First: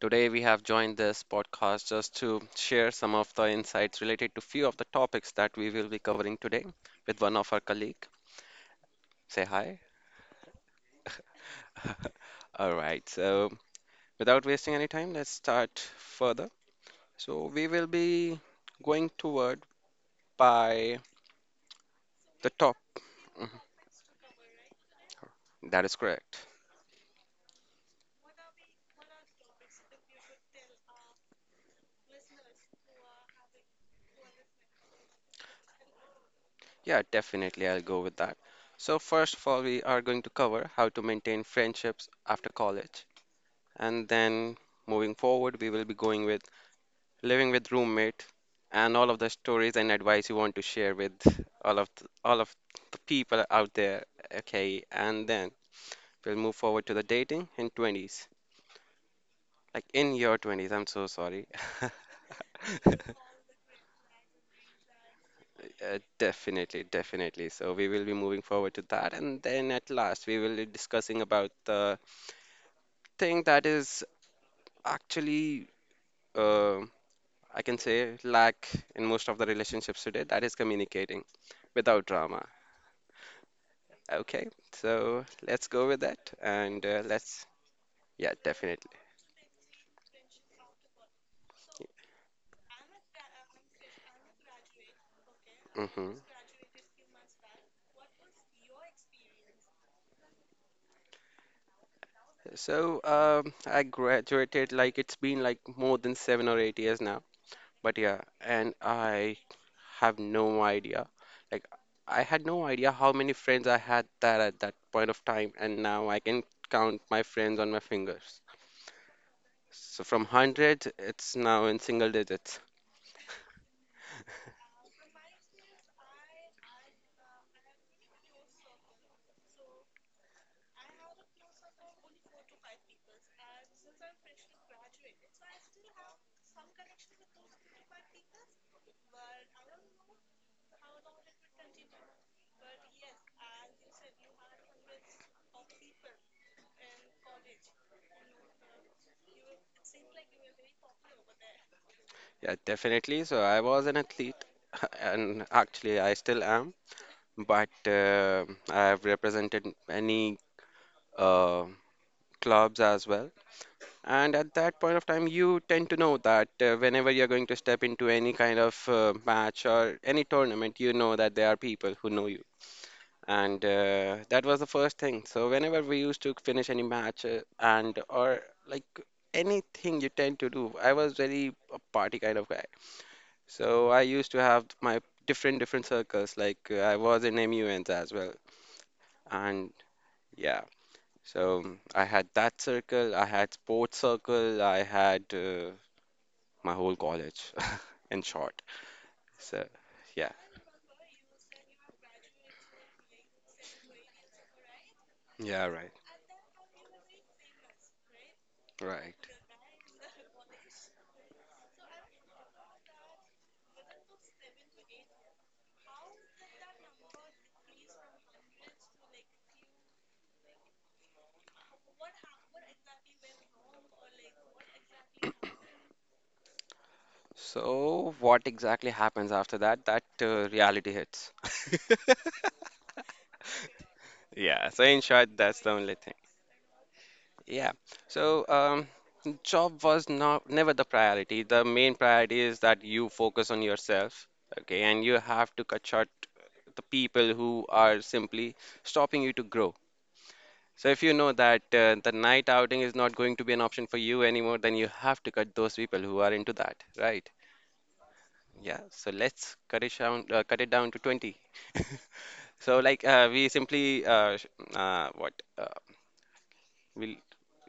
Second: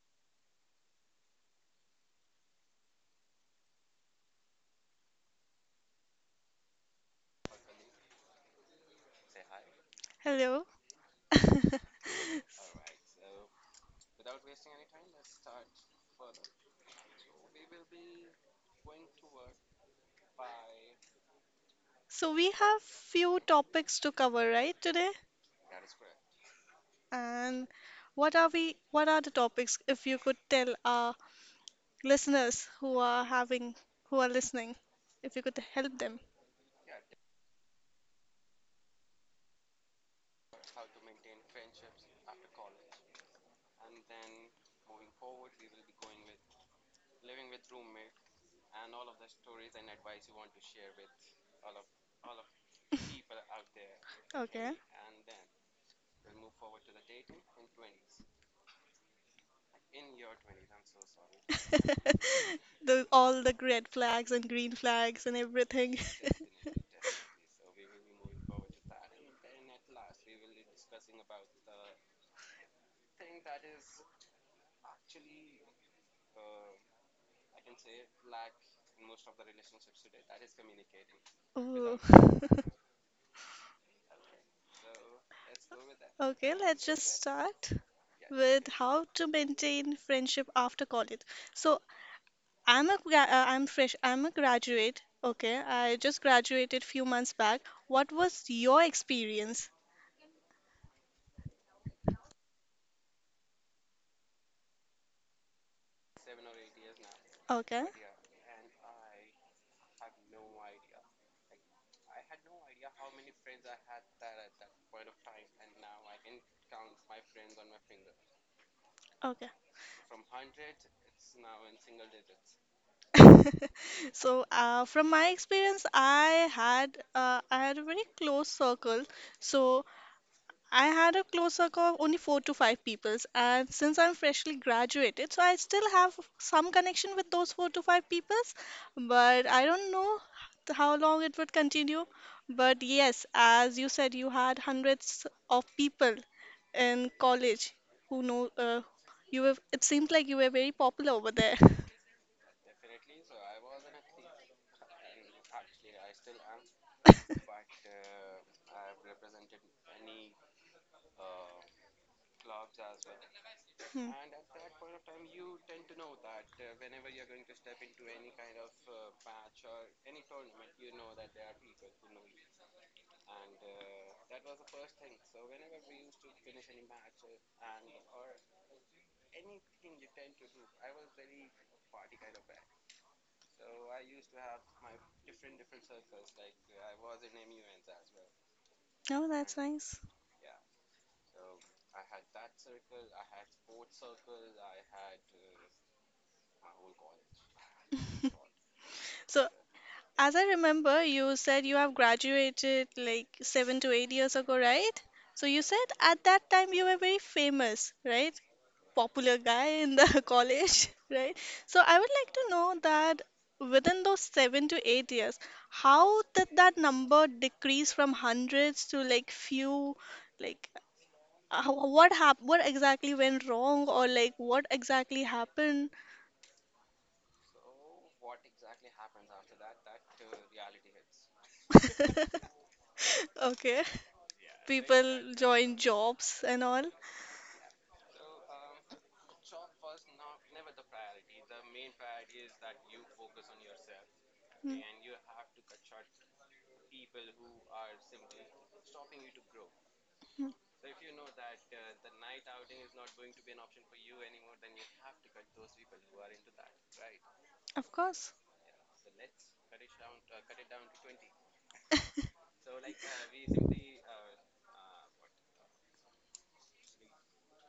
today we have joined this podcast just to share some of the insights related to few of the topics that we will be covering today with one of our colleague. Say hi. Hello. All right. So without wasting any time, let's start further. So we will be going toward by So the we top. have few Mhm, topics to cover, right, today? that is correct. And what are the topics if you could tell our listeners who are having who are listening, if you could help them. Yeah, definitely I'll go with that. So first of all, we are going to cover how to maintain friendships after college, and then moving forward, we will be going with living with roommate, and all of the stories and advice you want to share with all of the people out there. Okay. Okay, and then we'll move forward to the dating in 20s. Like in your 20s, I'm so sorry. The all the red flags and green flags and everything. Definitely, definitely. So we will be moving forward to that, and then at last we will be discussing about the thing that is actually, uh, I can say, lack in most of the relationships today. That is communicating Oh. without drama. Okay, so let's go with that Okay, and let's just start yeah, with definitely. how to maintain friendship after college. So I'm fresh. I'm a graduate. Okay, I Hmm. just graduated few months back. What was your experience? So I graduated like it's been like more than 7 or 8 years now, Okay, but yeah, and I have no idea. Like I had no idea how many friends I had that at that point of time, and now I can count my friends on my fingers. okay. So from hundreds, it's now in single digits. So from my experience, I had a very close circle. So I had a close circle of only four to five peoples, and since I'm freshly graduated, so I still have some connection with those four to five peoples, but I don't know how long it would continue. But yes, as you said, you had hundreds of people in college who know you were, it seems like you were very popular over there. Yeah, definitely. So I was an athlete, and actually I still am. But I have represented many uh, clubs as well. Hmm. And at that point of time, you tend to know that whenever you're going to step into any kind of match or any tournament, you know that there are people who know you. And that was the first thing. So whenever we used to finish any match and or like anything you tend to do, I was very a party kind of guy. So I used to have my different circles. Like I was in MUNs as well. Oh, that's And And nice. yeah. So I had that circle, I had sports circle, I had my whole college in short. So, So yeah, as I remember, you said you have graduated like 7 to 8 years ago, right? So, you yeah, said right, at that time you were very famous, right? right. Popular guy in the college, right? So I would like to know that within those 7 to 8 years, how did that number decrease from hundreds to like few? Like, what exactly went wrong, or like what exactly happened? So what exactly happens after that? That reality hits. Okay, Yeah, so in people short, that's the join only thing. jobs and all. Yeah. So, job was not never the priority. The main priority is that you focus on yourself, Mm, okay, and you have to cut short the people who are simply stopping you to grow. mm, So if you know that the night outing is not going to be an option for you anymore, then you have to cut those people who are into that, right? Of course. Yeah. So let's cut it down to 20. So like uh, what uh, we'll,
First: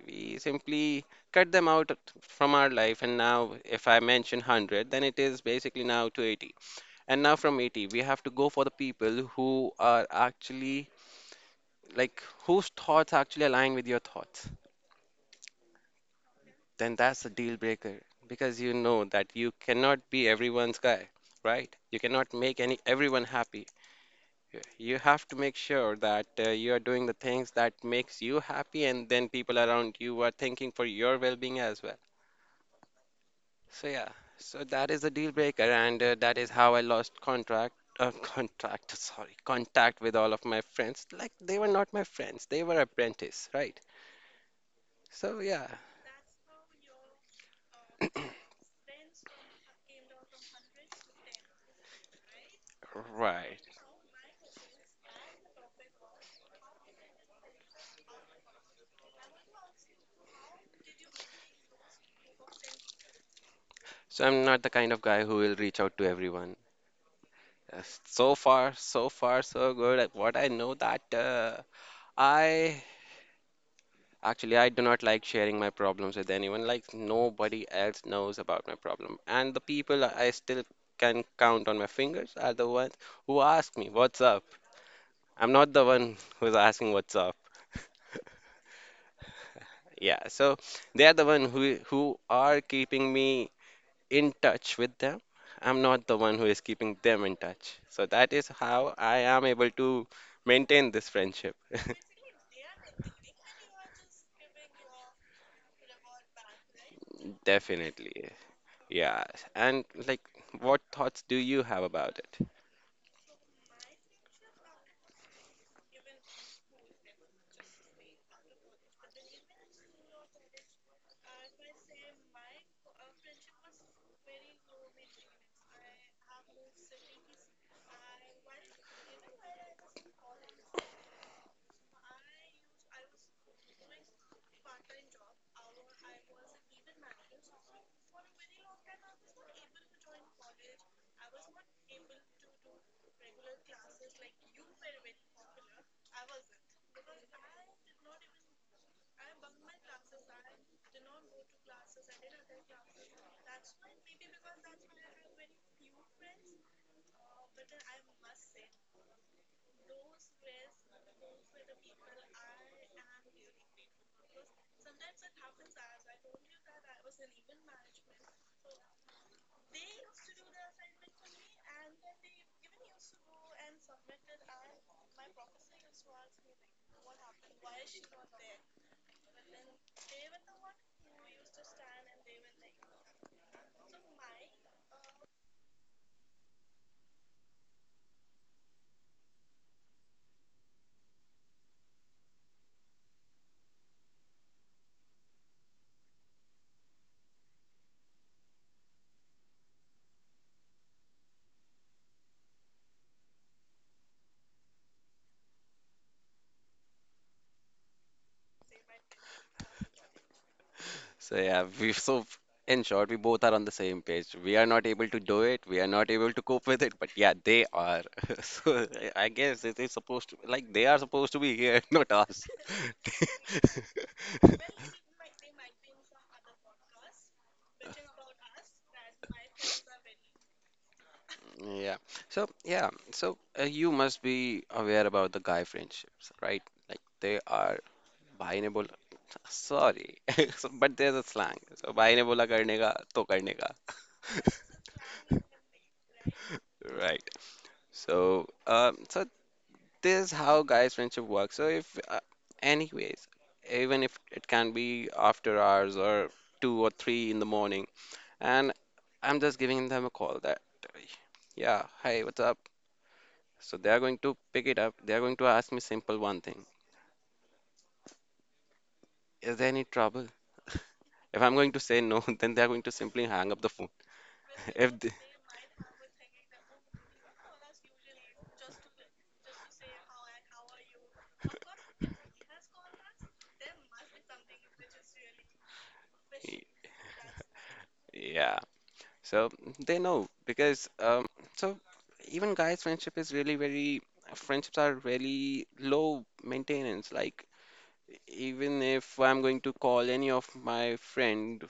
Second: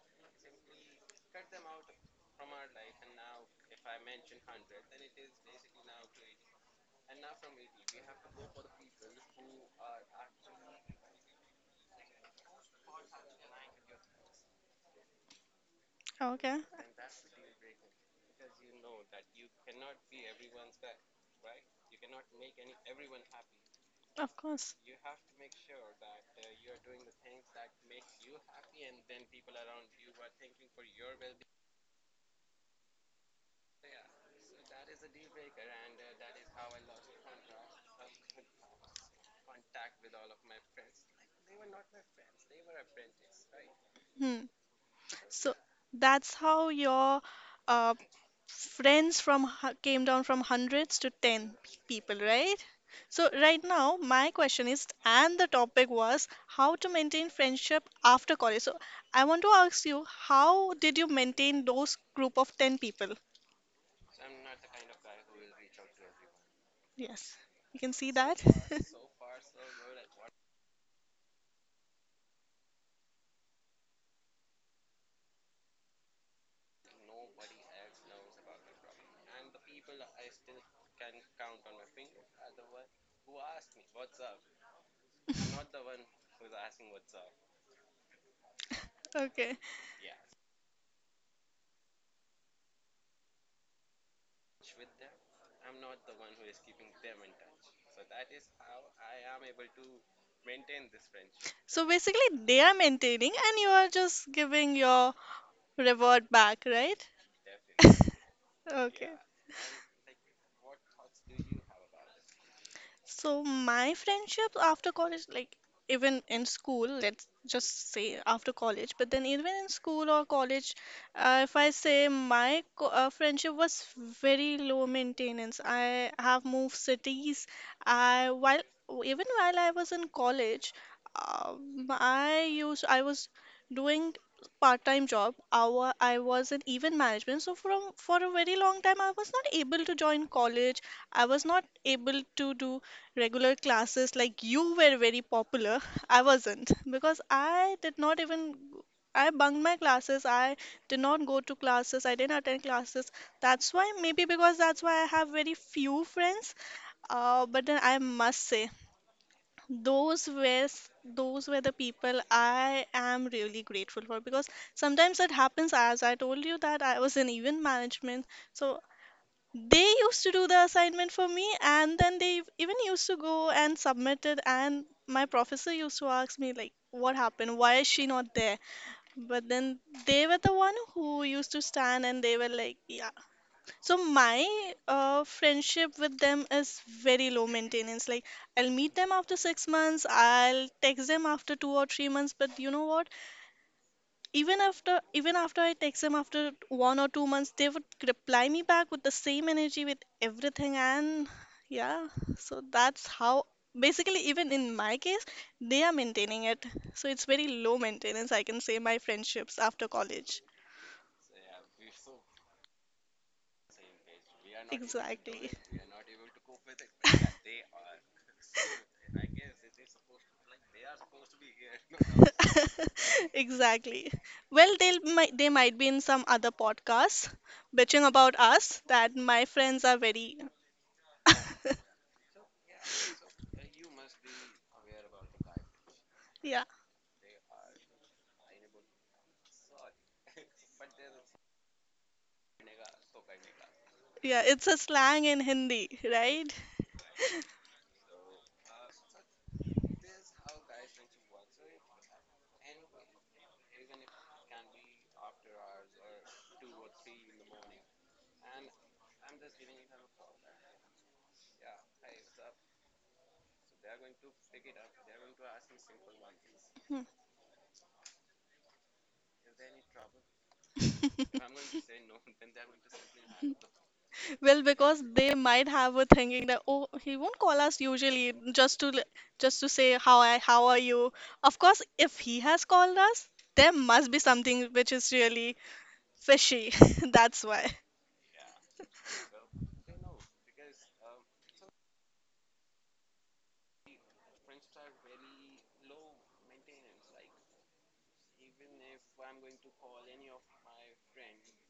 we simply cut them out from our life. And now if I mention 100, then it is basically now to 80. And now from 80, we have to go for the people who are actually, like, whose thoughts actually align with your thoughts, Okay, then that's a deal breaker because you know that you cannot be everyone's guy, right? You cannot make any everyone happy. of Y- course. You have to make sure that you are doing the things that makes you happy and then people around you are thinking for your well-being as well. So yeah, so that is a deal breaker and that is how I lost contract, contract, sorry, contact with all of my friends. Like they were not my friends, they were apprentice, right? Hmm. So So yeah, that's how your uh, friends came down from hundreds to 10 people, right? So right. right now my question is and the topic was how to maintain friendship after college. So I want to ask you how did you maintain those group of 10 people? So I'm not the kind of guy who will reach out to everyone. Yes. You Uh, can see So that? far, so far, so good. Like what I know that I actually I do not like sharing my problems with anyone. Like nobody else knows about my problem, and the people I still can count on my fingers are the ones who ask me what's up. I'm not the one who's asking what's up. Okay. Yeah, so they are the one who are keeping me in touch with them. I'm not the one who is keeping them in touch. So that is how I am able to maintain this friendship. So basically they are maintaining and you are just giving your reward back, right? Definitely. Okay. Yeah. And like, what thoughts do you have about it? So my friendships after college, like even in school, let's just say after college, but then even in school or college, if I say my co friendship was very low maintenance. I have moved cities. I while Even while I was in college, I was doing part-time job. Our I was in event management, so from for a very long time I was not able to join college. I was not able to do regular classes like you were very popular. I wasn't because I did not even, I bunked my classes, I did not go to classes, I didn't attend classes. That's why maybe, because that's why I have very few friends. But then I must say those were those were the people I am really grateful for, because sometimes it happens, as I told you, that I was in event management, so they used to do the assignment for me, and then they even used to go and submit it, and my professor used to ask me like, what happened, why is she not there? But then they were the one who used to stand, and they were like, yeah. So my friendship with them is very low maintenance. Like, I'll meet them after 6 months, I'll text them after 2 or 3 months, but you know what, even after I text them after 1 or 2 months, they would reply me back with the same energy, with everything. And yeah, so that's how, basically, even in my case, they are maintaining it. So it's very low maintenance, I can say, my friendships after college. So yeah, we so in short, we both are on the same page. We are not able to do Exactly. it. We are not able to cope with it. But yeah, they are. So I guess it is supposed to, like, they are supposed to be here, not us. Exactly. Well, they'll might, they might be in some other podcasts bitching about us that my friends are very Yeah. So yeah. So you must be aware about the guy friendships, right? yeah. Like they are binable sorry but there is a slang so भाई ने बोला करने का तो करने का Yeah, it's a slang in Hindi, right. Right. So, so, this is how guys' friendship works. So, if, uh, anyways, even if it can be after hours or two or three in the morning, and I'm just giving them a call that, yeah, hi, what's up? So they are going to pick it up. They are going to ask me simple one thing. Is there any trouble? If I'm going to say no, then they are going to simply hang up the phone. Well, If because they, they might have a thinking that, oh, he won't call us usually just to just to say how I how are you. Of course, if he has called us, there must be something which is really Y- fishy. That's why. Yeah. So they know because so even guys friendship is really very friendships are really low maintenance. Like even if I'm going to call any of my friend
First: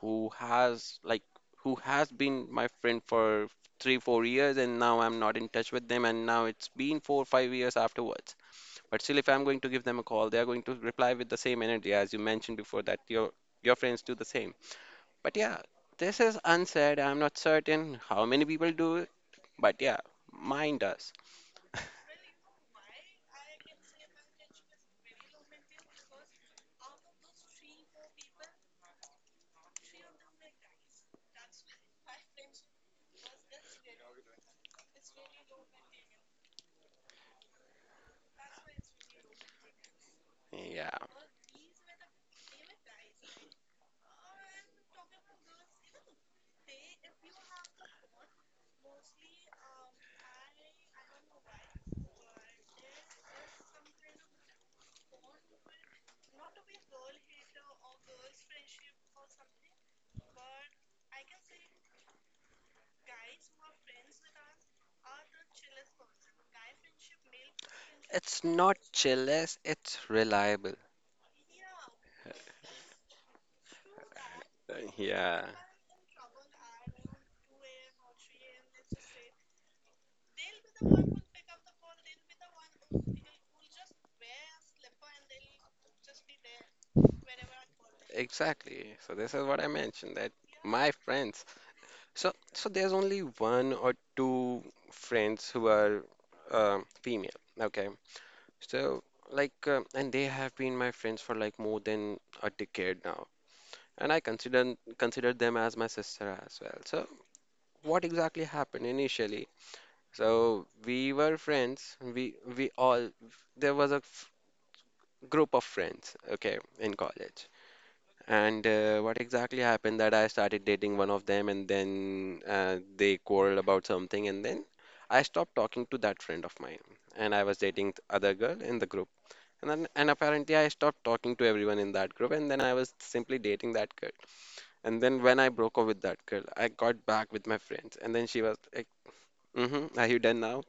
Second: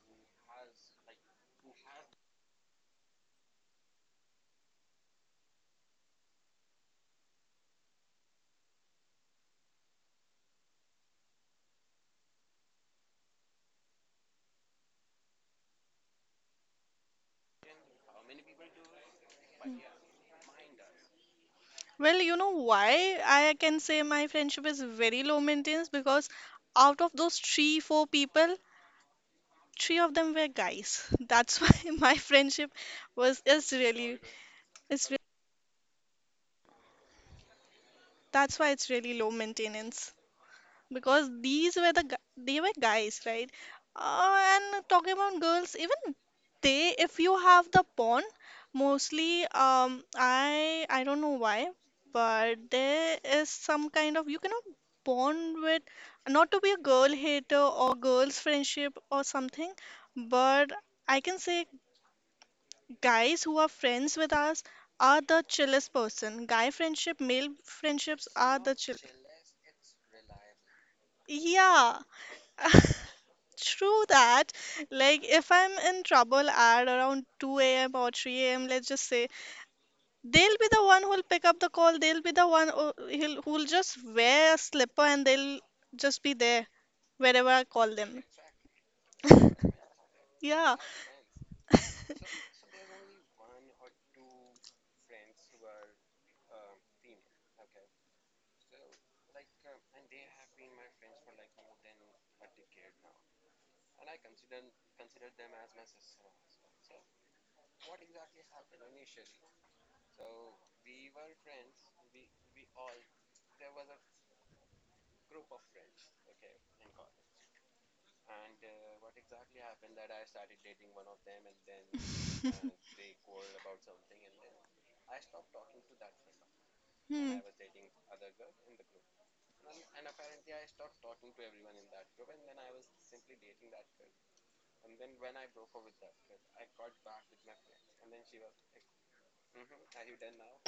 who has like who has been my friend for 3-4 years and now I'm not in touch with them and now it's been 4-5 years afterwards, but still if I'm going to give them a call they are going to reply with the same energy as you mentioned before, that your friends do the same. But yeah, this is unsaid. I'm not certain how many people do it, but yeah, mine does. Well, you know why I can say my friendship is very low maintenance, because out of those 3 4 people, three of them were guys. That's why my friendship was is really is re- that's why it's really low maintenance. Yeah. Because these were they were guys, right? And talking about girls, even they, if you have the porn, mostly I don't know why, but there is some kind of, you cannot bond with, not to be a girl hater or girls friendship or something, but I can say guys who are friends with us are the chillest person. Guy friendship, male friendships It's are not the chill. jealous, it's reliable. Yeah. True that. Like, Yeah, if I'm in trouble at around 2 a.m. or 3 a.m., let's just say, they'll be the one who'll pick up the call. They'll be the one who'll just wear a slipper, and they'll just be there wherever I call them. exactly. So this is what I mentioned, that Yeah. my friends. So there's only one or two friends who are female. Okay. So, like, and they have been my friends for like more than a decade now. And I consider them as my sister as well. So what exactly happened initially? So we were friends. We all there was a group of friends, okay, in college. And what exactly happened that I started dating one of them, and then they quarreled about something, and then I stopped talking to that friend of mine, and Hmm. I was dating the other girl in the group. And then, and apparently I stopped talking to everyone in that group, and then I was simply dating that girl. And then when I broke up with that girl, I got back with my friends, and then she was like, "Mm-hmm. Are you done now?"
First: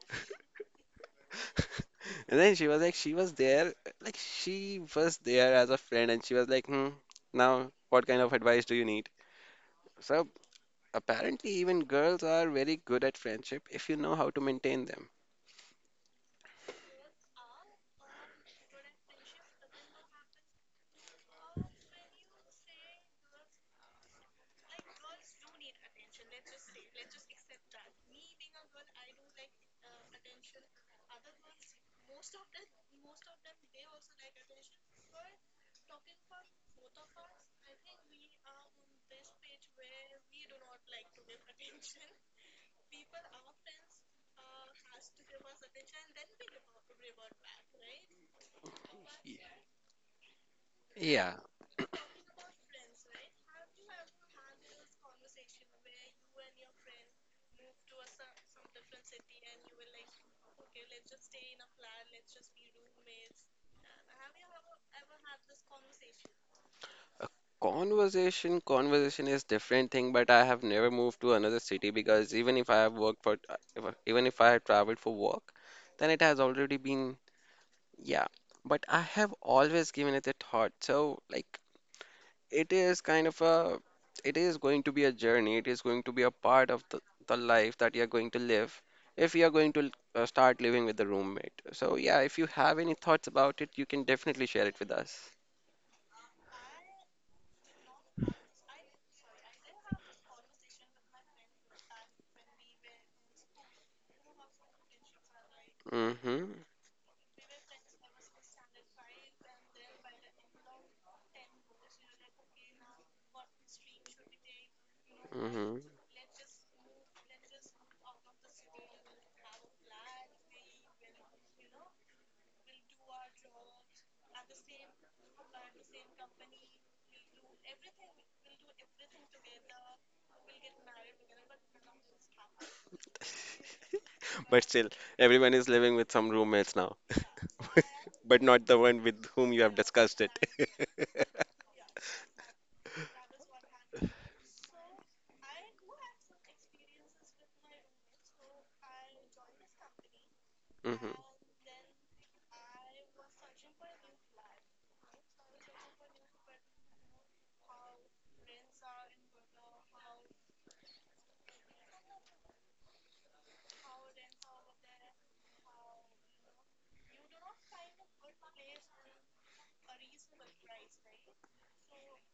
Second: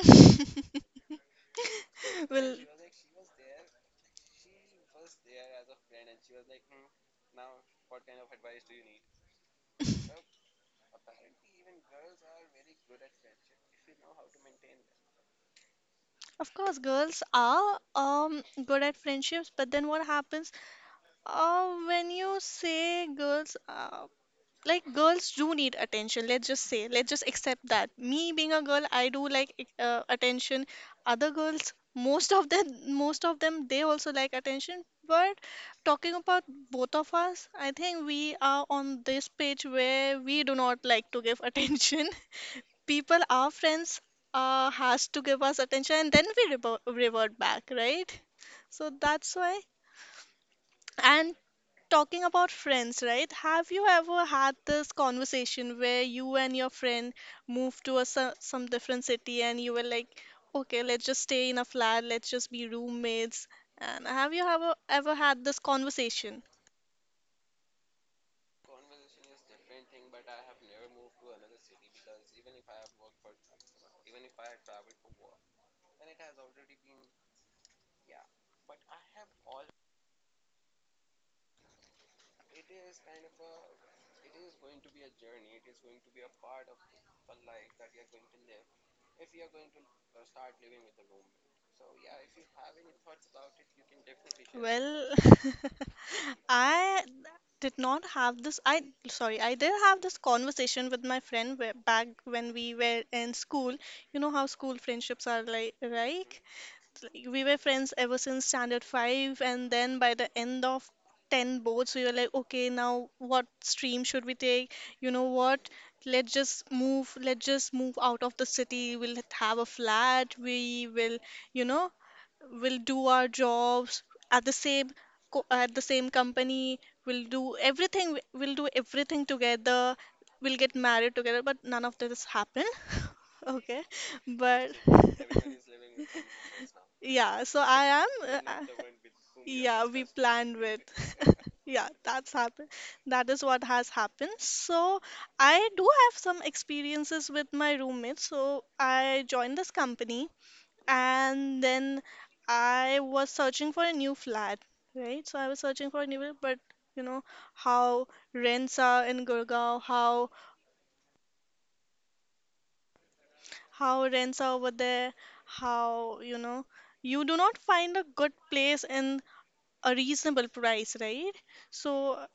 And then Well, she was like, she was there, like she was there as a friend, and she was like, hmm, now what kind of advice do you need? So apparently, even girls are very good at friendship if you know how to maintain them. of course, girls are good at friendships, but then what happens? When you say girls like girls do need attention, let's just say, let's just accept that me being a girl, I do like attention. Other girls, most of them, most of them, they also like attention. But talking about both of us, I think we are on this page where we do not like to give attention people, our friends has to give us attention, and then we revert back, right? So that's why. Yeah, And talking about friends, right? Have you ever had this conversation where you and your friend moved to a, some different city, and you were like, okay, let's just stay in a flat, let's just be roommates? And have you ever, ever had this conversation? a conversation is different thing, but I have never moved to another city because even if I have worked for, if, I- even if I have traveled for work, then it has already been, yeah. But I have always given it a thought. So, like, it is kind of a it is going to be a journey, it is going to be a part of the life that you're going to live if you're going to start living with the roommate. So yeah, if you have any thoughts about it you can definitely share it with Well, us. I did not have this. I sorry, I did have this conversation with my friend back when we were in school. You know how school friendships are like, right? Mm-hmm, Like, we were friends ever since standard 5, and then by the end of 10 boards, we were like, okay, now what stream should we take, you know what, mm-hmm. Let's just move out of the city, we'll have a flat, we will, you know, we'll do our jobs at the same at the same company, we'll do everything together, we'll get married together, but none of this happened. Okay, But but still, everyone is living with some roommates now. yeah, so I am. uh, But uh, not the one with whom you have yeah, we discussed it. planned with. Yeah, that's happened. That is what has happened. So I do have some experiences with my roommates. So I joined this company, Mm-hmm. and then I was searching for a new flat, right? So I was searching for a new flat, but you know how rents are in Gurgaon, how rents are over there, how, you know, you do not find a good place in a reasonable price, right? So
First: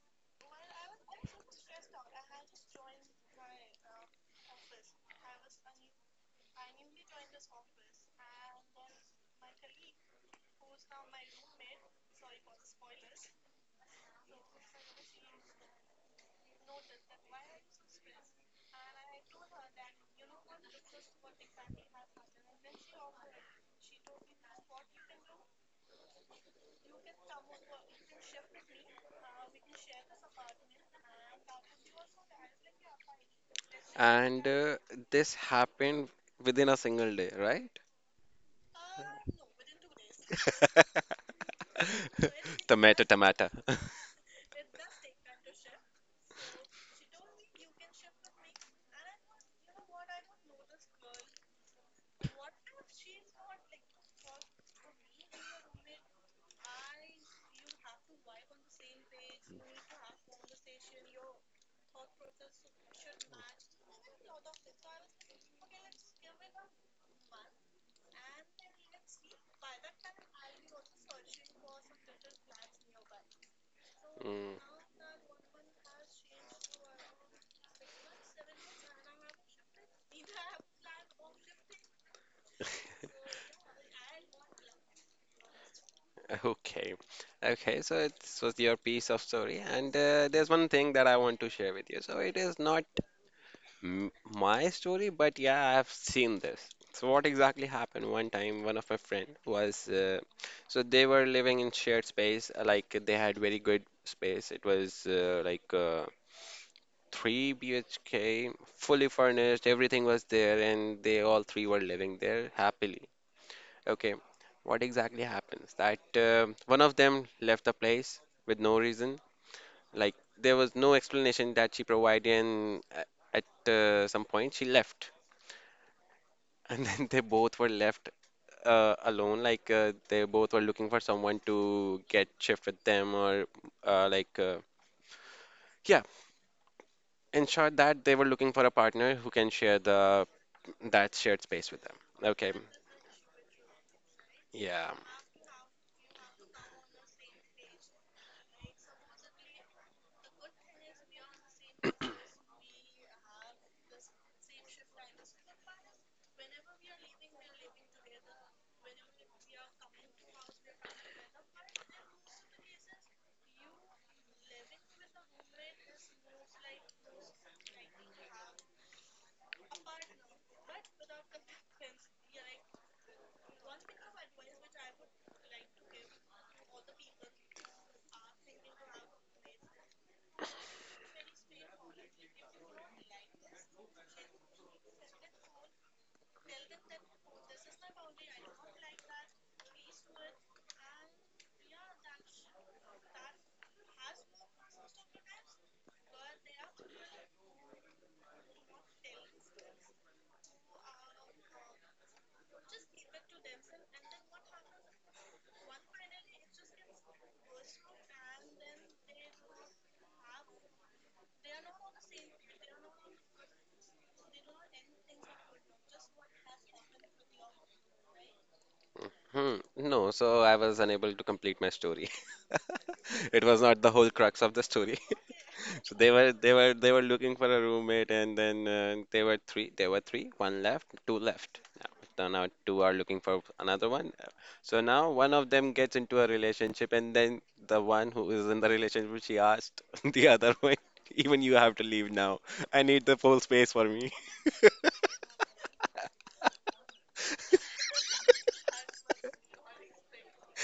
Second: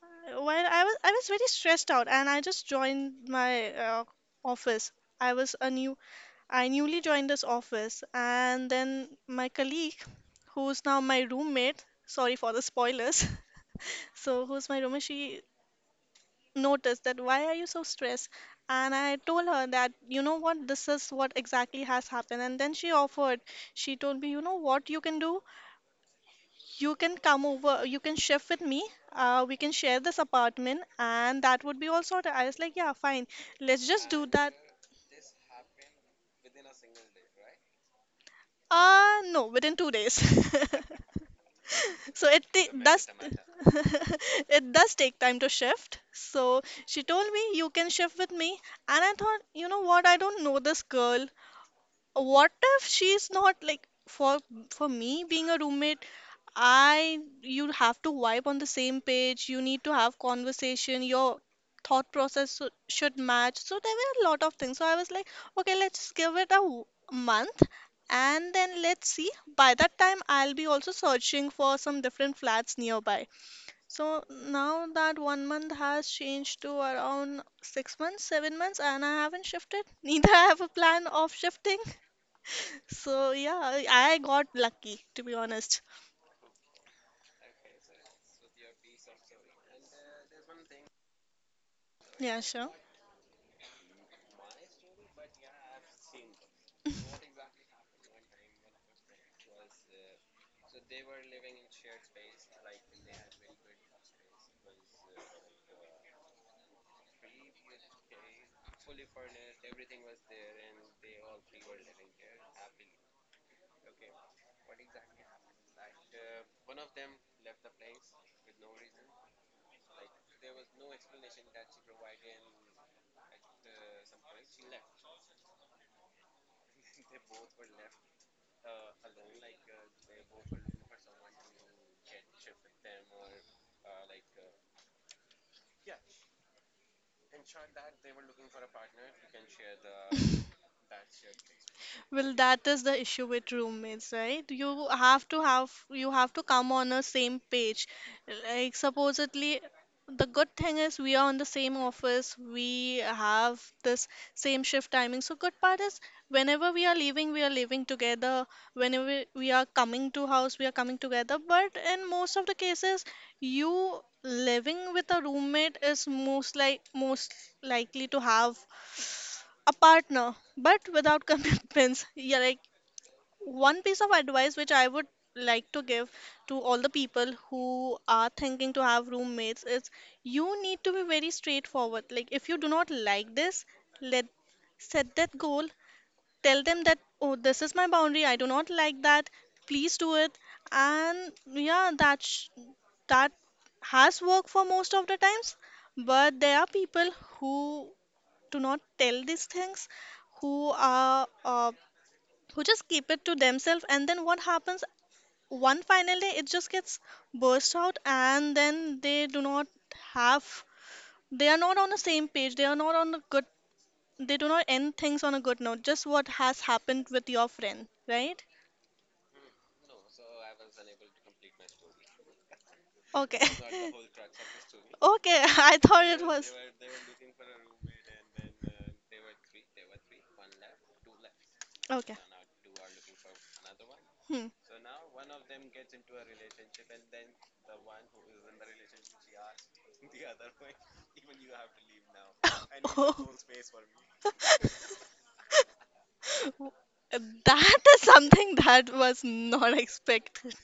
while I was very stressed out, and I just joined my office. I was a new, I newly joined this office, and then my colleague, who's now my roommate, sorry for the spoilers, so who's my roommate, she noticed that, why are you so stressed? And I told her that, you know what, this is what exactly has happened, and then she offered. She told me, you know what you can do, you can come over, you can shift with me. We can share this apartment, and that would be all sorted. I was like, yeah, fine. Let's just do And that. This happened within a single day, right? No, within 2 days. So it Tomato, does tomato. it does take time to shift. So she told me you can shift with me, and I thought, you know what? I don't know this girl. What if she's not like for me being a roommate. I, you have to vibe on the same page, you need to have conversation, your thought process should match, so there were a lot of things, so I was like, okay, let's give it a month, and then let's see. By that time I'll be also searching for some different flats nearby. So Mm, now that 1 month has changed to around 6 months, 7 months, and I haven't shifted neither I have a plan of shifting. So yeah, I got lucky, to be honest. okay. Okay, so this was your piece of story. And there's one thing that I want to share with you. So it Yeah, is sure. not m my story, but yeah, I've seen this. So what exactly happened one time, one of my friend so they were living in shared space, like they had very good space. It was like 3 BHK, fully furnished, everything was there, and they all three were living there happily. Okay, what exactly happens? That one of them left the place with no reason. Like there was no explanation that she provided, and at some point she left, and then they both were left alone. Like they both were looking for someone to get shift with them, or uh, like uh, yeah. In short, that they were looking for a partner who can share the that shared space with them. Well, Okay. that is the issue with roommates, right? Yeah. You have to come on a same page. Like, supposedly, the good thing is we are on the same office. We have this same shift timing. So good part is whenever we are leaving together. Whenever we are coming to house, we are coming together. But in most of the cases, you living with a roommate is most likely to have a partner but without commitments. Yeah, like one piece of advice which I would like to give to all the people who are thinking to have roommates is you need to be very straightforward. Like, if you do not like this, let set that goal, tell them that, oh, this is my boundary, I do not like that, please do it. And yeah, that has worked for most of the times, but there are people who do not tell these things who are who just keep it to themselves, and then what happens, one finally it just gets burst out, and then they do not have, they are not on the same page, they are not on a good, they do not end things on a good note, just what has happened with your friend, right? Hmm. No, so I was unable to complete my story. It Okay. was not the whole crux of the story. Okay, I So thought they it were was they were they were looking for a roommate and then they were three there were three, one left, two left. okay. So now two are looking for another one. Hmm. So now one of them gets into a relationship and then the one who is in the relationship she asked the other one, even you have to leave now. I need the full space for me. That is something that was not expected.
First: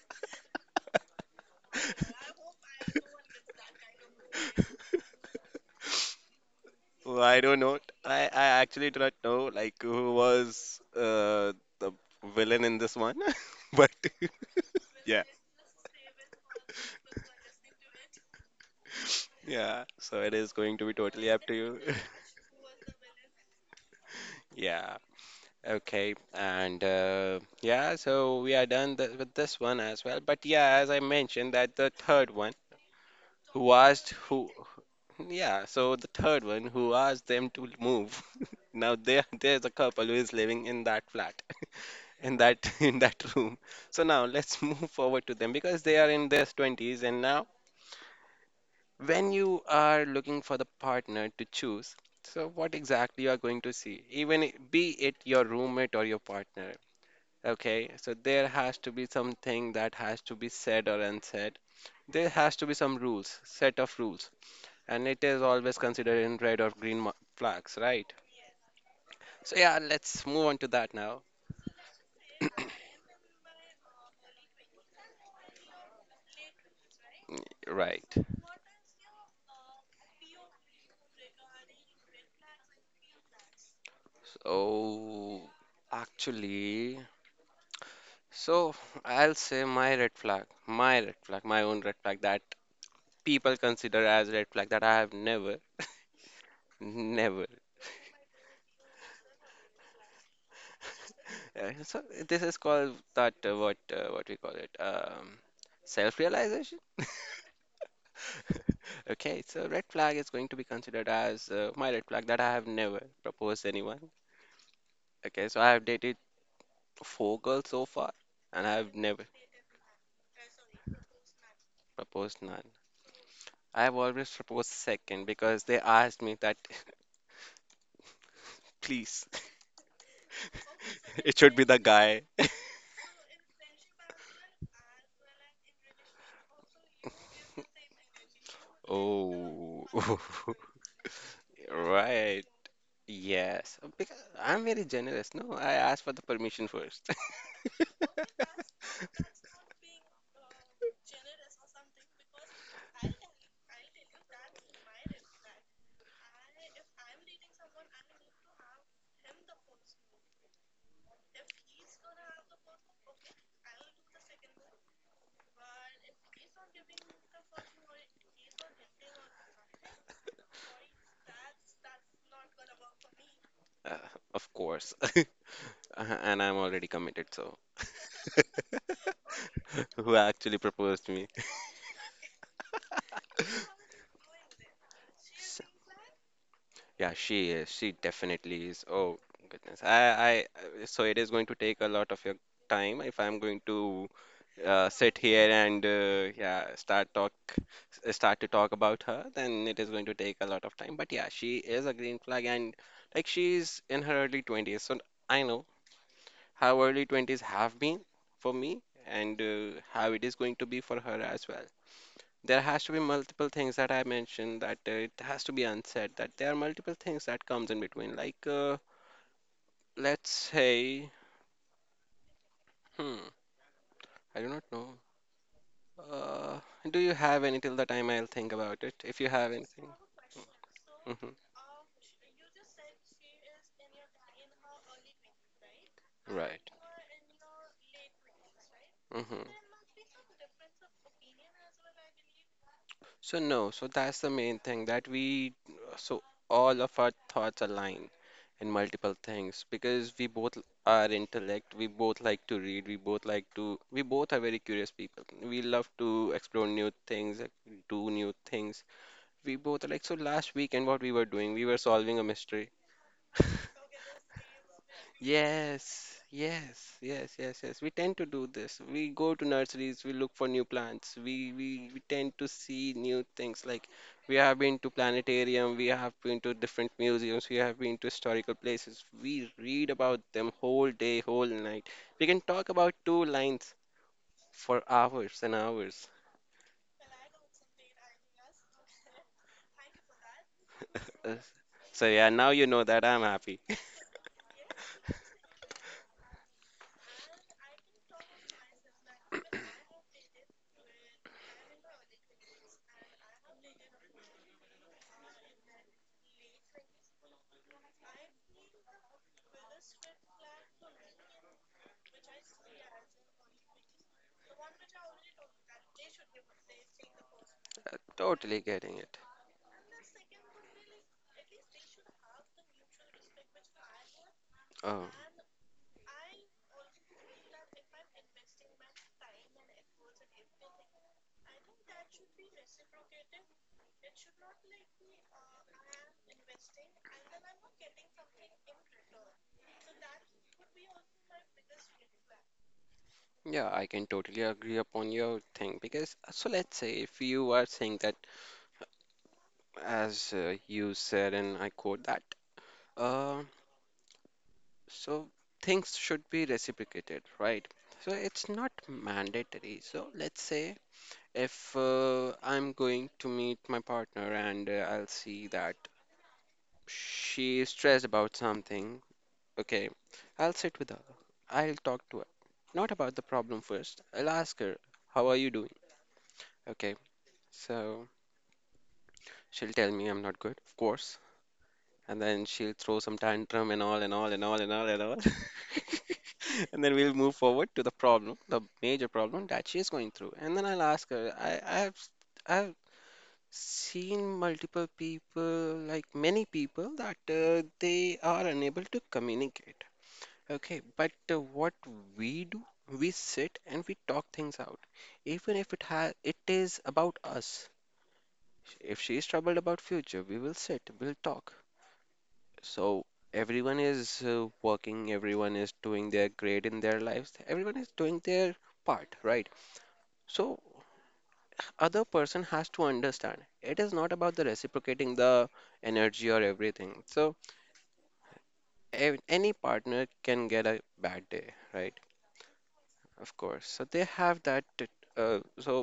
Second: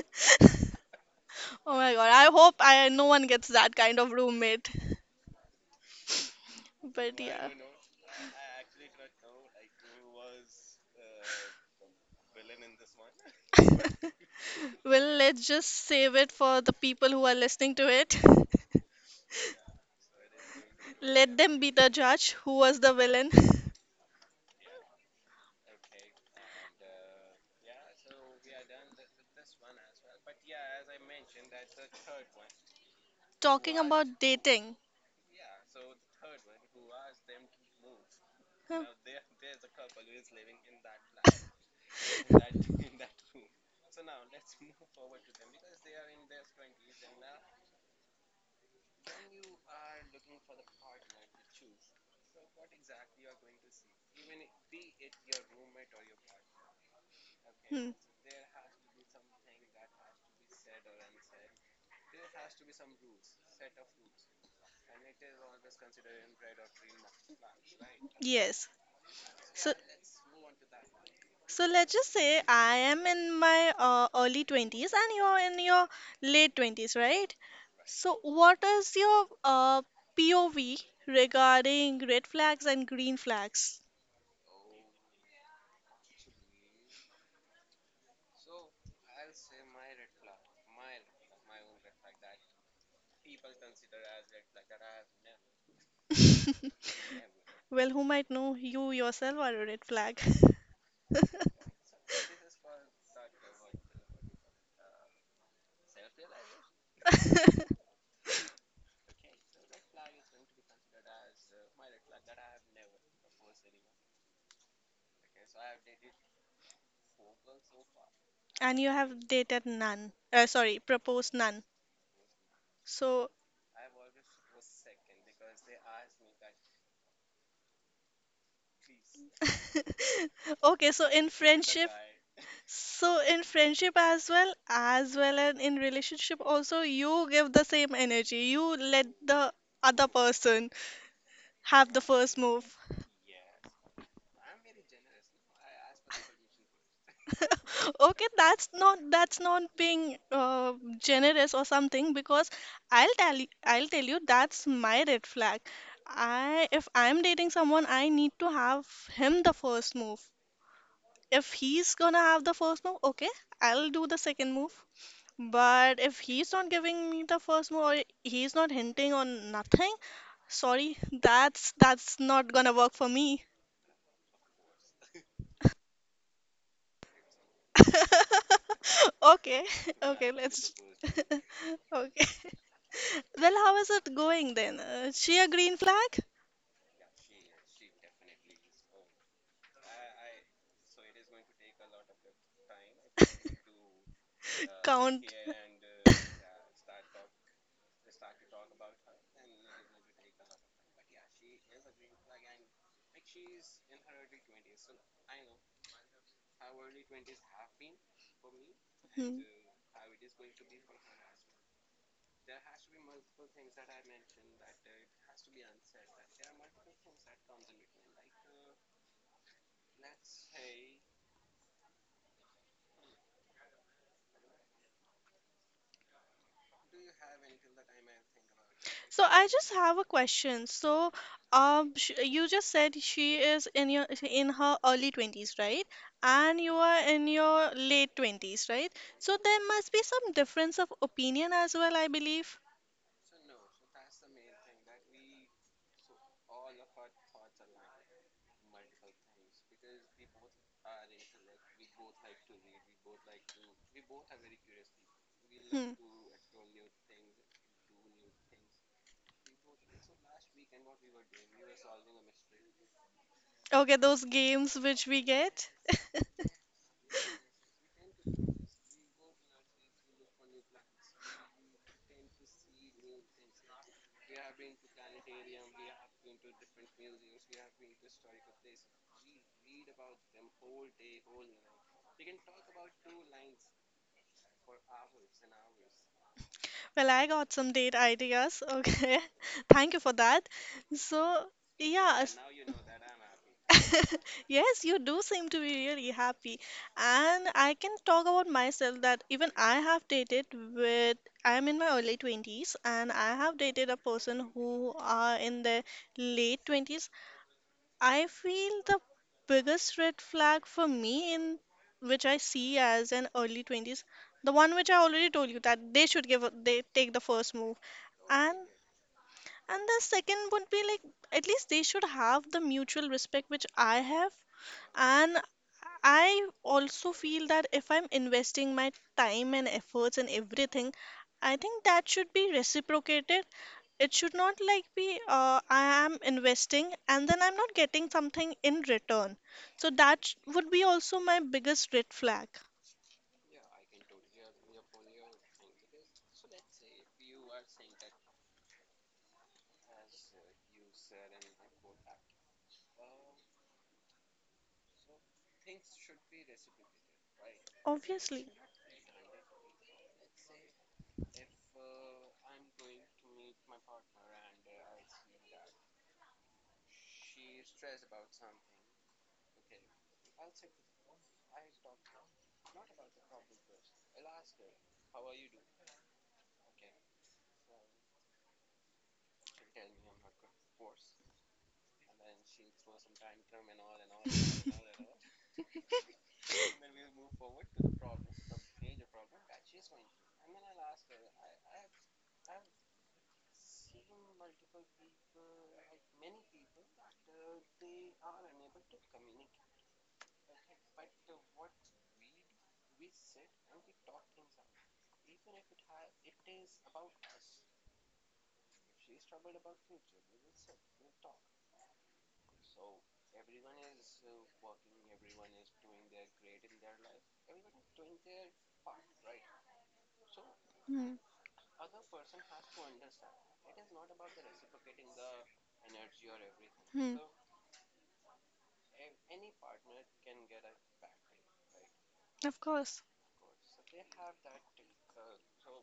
Oh my god, I hope I no one gets that kind of roommate. But Well, I yeah. don't know. I actually do not know like who was the villain in this one, but Well, yeah, let's just save it for the people who are listening to it. yeah. So it is going to be totally Let up to them be you. the judge who was the villain. Yeah. Okay. And yeah, so we are done th with this one as well. But yeah, as I mentioned, that the third one who Talking asked about who. dating. Yeah, so the third one who asked them to move. Huh? Now there's a couple who is living in that flat. In that in that room. So now let's move forward to them because they are in their 20s and now when you are looking for the partner to choose, so what exactly you are going to see, even be it your roommate or your partner. Okay, Hmm. so there has to be something that has to be said or unsaid. There has to be set of rules, and it is always considered in red or green flags, right? Yes. So So yeah, let's move on to that now. Let's just say I am in my early 20s and you're in your late 20s, right? Right. So what is your POV regarding red flags and green flags? So, actually, so I'll say my own red flag that people consider as red flag that I have never, never. Well, who might know you yourself are a red flag? So this is called that what we call it self-realization. Okay, so red flag is going to be considered as my red flag that I have never proposed anyone. Okay, so I have dated four girls so far, and I And you have never have dated none. Sorry, proposed none. proposed none. So, I've always proposed second because they asked me that, please, okay, it should be the guy. so in friendship as well and in relationship also, you give the same energy. You let the Oh, other person have the first right. move. Yes. Because I'm very generous. No, I asked for the permission first. Okay, that's not being generous or something, because I'll tell you, that's my red flag. I If I'm dating someone, I need to have him the first move. If he's gonna have the first move, okay, I'll do the second move. But if he's not giving me the first move or he's not hinting on nothing, sorry, that's not gonna work for me. Uh, of course. And I'm already committed, so Okay, who okay, actually let's, proposed me? okay. Well, how is it going then? She a So- green flag? Yeah, she is. She definitely is. Oh goodness. So it is going to take a lot of your time if I'm going to sit Count. here and yeah start to talk about her then it is going to take a lot of time but yeah she is a green flag and like she's in her early 20s so I know how early 20s have been for me Hmm. and how it is going to be for her as well. There has to be multiple things that I mentioned that it has to be unsaid that there are multiple things that comes in between like let's say hmm I do not know. Uh, do you have any till the time I'll think about it? If So you I have just anything. have a question. So, Mm-hmm. Sh you just said she is in your in her early 20s, right? And Right. you are in your late 20s, right? So Mm-hmm. there must be some difference of opinion as well, I believe. So no, so that's the main thing that we, so all of our thoughts align in multiple things because we both are intellect, we both like to read, we both are very curious people. We love Hmm. to explore new things, like, do new things. We both are like, so last weekend what we were doing, we were solving a mystery. Okay, those games which we get. Yes, yes, yes, yes, yes. We tend to do this. We go to nurseries, we look for new plants. We tend to see new things. Like we have been to planetarium, we have been to different museums, we have been to historical places. We read about them whole day, whole night. We can talk about two lines for hours and hours. Well, I got some date ideas. Okay. Thank you for that. So, So yeah. yeah, now you know that I'm happy. Yes, you do seem to be really happy. And I can talk about myself that even I have dated with, I'm in my early 20s, and I have dated a person who are in their late 20s. I feel the biggest red flag for me in which I see as an early 20s, the one which I already told you that they should give, they take the first move. And Totally getting it. and the second would be like at least they should have the mutual respect which I have, Oh. and I also feel that if I'm investing my time and efforts and everything, I think that should be reciprocated. It should not like be I am investing and then I'm not getting something in return. So would be also my biggest red flag. Yeah, I can totally agree upon your thing because so let's say if you are saying that as you said and I quote that uh, so things should be reciprocated, right? So Obviously. it's not mandatory. So let's say if I'm going to meet my partner and I'll see that she is stressed about something, okay, I'll sit with her. I'll talk to her. Not about the problem first. I'll ask her, how are you doing? Okay. So she'll tell me I'm not good, of course, and then she'll throw some tantrum and all and all and all and all and all. And then we'll move forward to the problem, the major problem that she's going through. And then I'll ask her, I've seen multiple people, like many people, that they are unable to communicate. Okay, but what we do, we sit and we talk things out, even if it has it is about us. If she is troubled about future, we will sit, we'll talk. So everyone is working, everyone is doing their great in their lives, everyone is doing their part, right? So Hmm. other person has to understand it is not about the reciprocating the energy or everything. Hmm. So any partner can get a bad day, right? Of course. Of course. So they have that. Uh, so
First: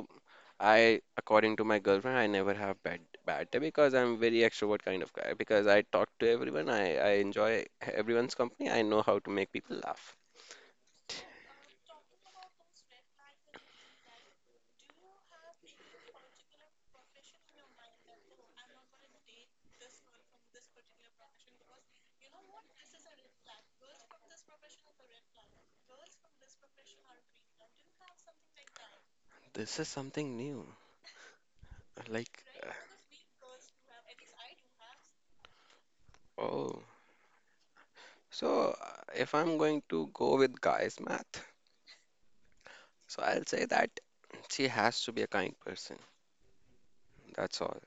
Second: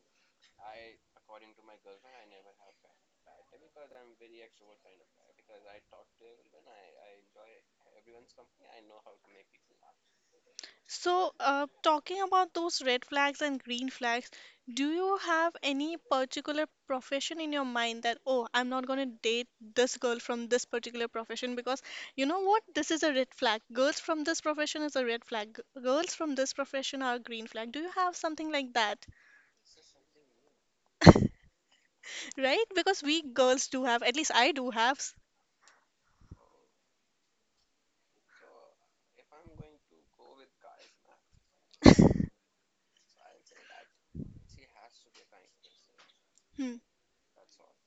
I, according to my girlfriend, I never have bad day because I'm very extrovert kind of guy. Because I talk to everyone, I enjoy everyone's company. I know how to make people laugh. So, talking about those red flags and green flags, do you have any particular profession in your mind that, oh, I'm not going to date this girl from this particular profession because you know what? This is a red flag. Girls from this profession is a red flag. G- girls from this profession are a green flag. Do you have something like that? This is something new. Like, Right? Because we girls do have, at least I do have. S- oh, so if I'm going to go with guys' math, so I'll say that she has to be a kind person. hmm. That's all.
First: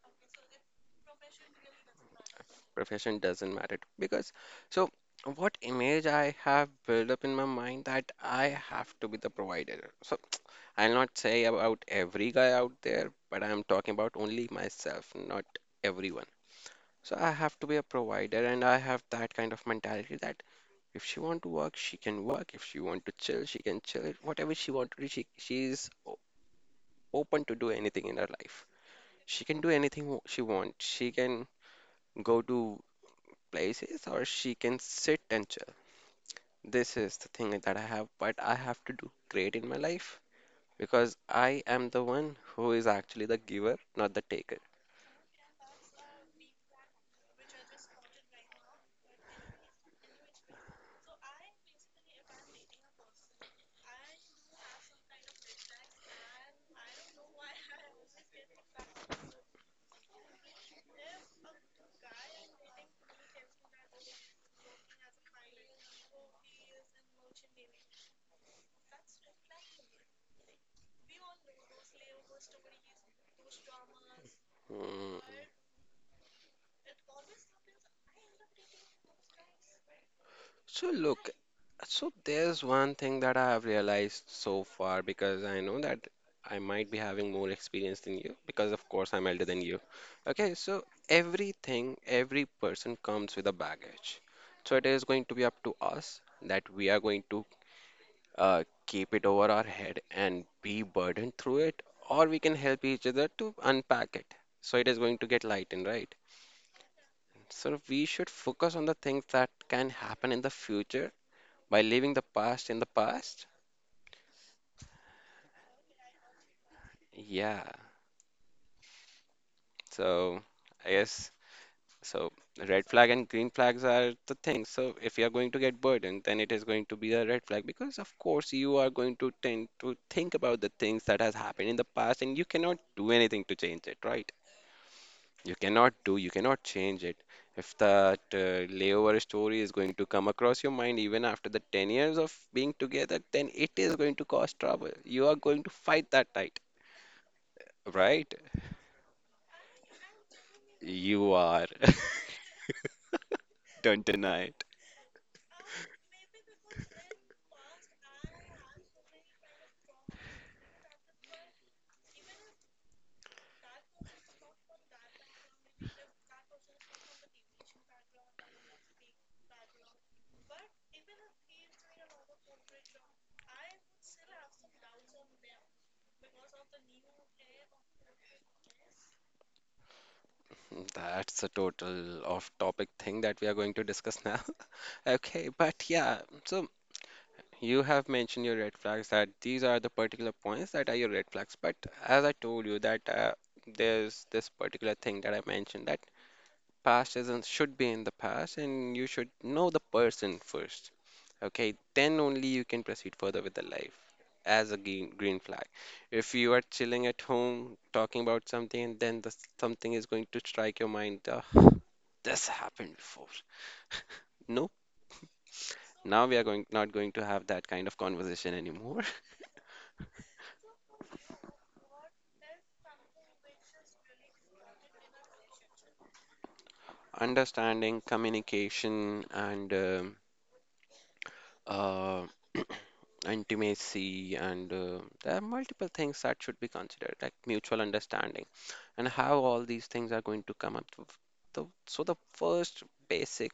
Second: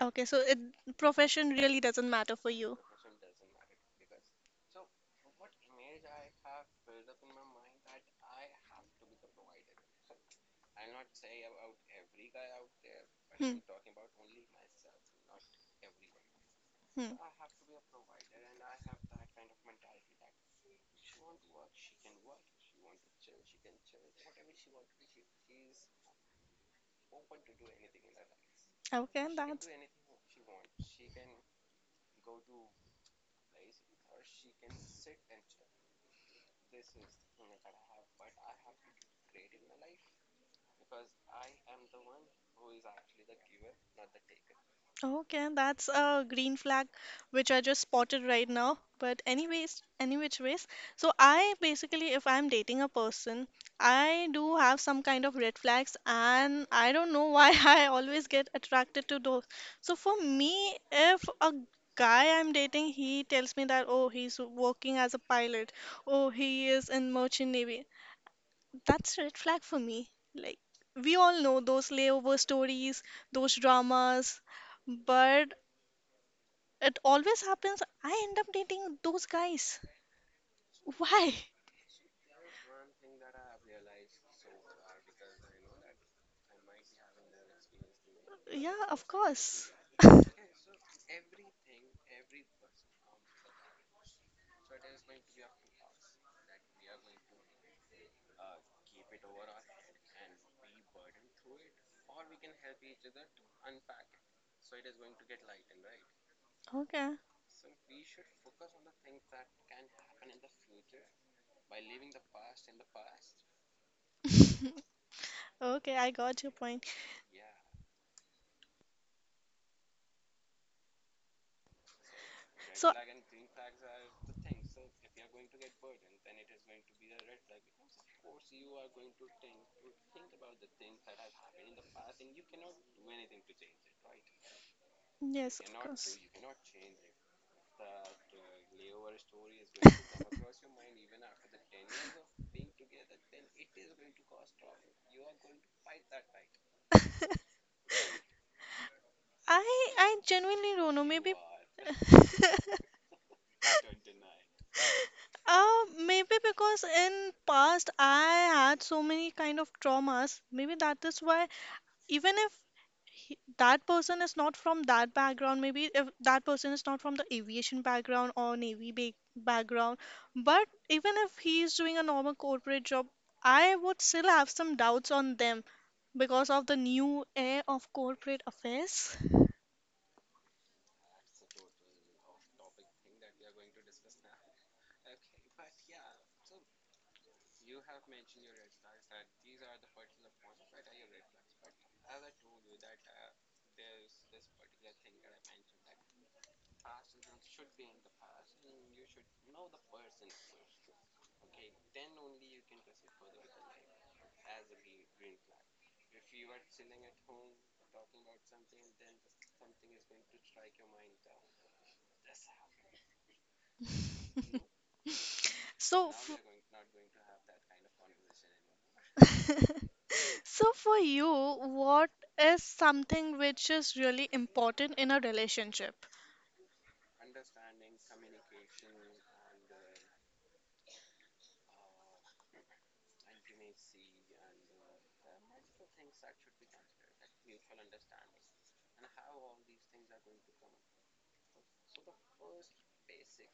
Okay, so profession really doesn't matter for you. Profession doesn't matter because so what image I have built up in my mind that I have to be the provider. So I'll not say about every guy out there, but Hmm. I'm talking about only myself, not everyone. Hmm. So I have to be a provider and I have that kind of mentality that if she want to work, she can work. If she want to chill, she can chill. Whatever she want to do, she's open to do anything in her life. Okay, She can that's do anything she wants. She can go to places or she can sit and chill. This is the thing that I have, but I have to do great in my life because I am the one who is actually the giver, not the taker. okay. That's a green flag which I just spotted right now. But anyways, any which ways. So I basically, if I'm dating a person, I do have some kind of red flags, and I don't know why I always get attracted to those. So for me, if a guy I'm dating, he tells me that, oh, he's working as a pilot, oh, he is in merchant navy. That's a red flag for me. Like we all know those layover stories, those dramas, Hmm. but it always happens. I end up dating those guys. So look, Why? so there's one thing that I have realized so far because I know that I might be having more experience than you because Yeah, of of course I'm elder than course. you. Okay, so everything, every person comes with a baggage. So it is going to be up to us that we are going to keep it over our head and be burdened through it, or we can help each other to unpack it. So it is going to get lightened, right? Okay. So we should focus on the things that can happen in the future by leaving the past in the past. Okay, I got your point. Yeah, so I guess so. Red So, flag and green flags are the things. So if you are going to get burdened, then it is going to be a red flag because, of course, you are going to tend to think about the things that has happened in the past, and you cannot do anything to change it, right? Yes, of course. You cannot change it. If that layover story is going to come across your mind even after the 10 years of being together, then it is going to cause trouble. You are going to fight that fight, right? I I genuinely don't know. You Maybe are. Don't deny it. uh, maybe because in past I had so many kind of traumas. Maybe that is why even if he, that person is not from that background, maybe if that person is not from the aviation background or navy ba background, but even if he is doing a normal corporate job, I would still have some doubts on them because of the new air of corporate affairs. That's a total off-topic thing that we are going to discuss now. Okay, but yeah, so you have mentioned your red flags that these are the particular points that are your red flags. But as I told you that there's this particular thing that I mentioned that past isn't should be in the past and you should know the person first. Okay, then only you can proceed further with the life as a green flag. If you are chilling at home talking about something and then something is going to strike your mind, this happened before. No, So, now we are going not going to have that kind of conversation anymore. f- So, for you, what is something which is really important in a relationship? Understanding, communication, and uh, intimacy, and there are multiple things that should be considered, like mutual understanding and how all these things are going to come up. So the first basic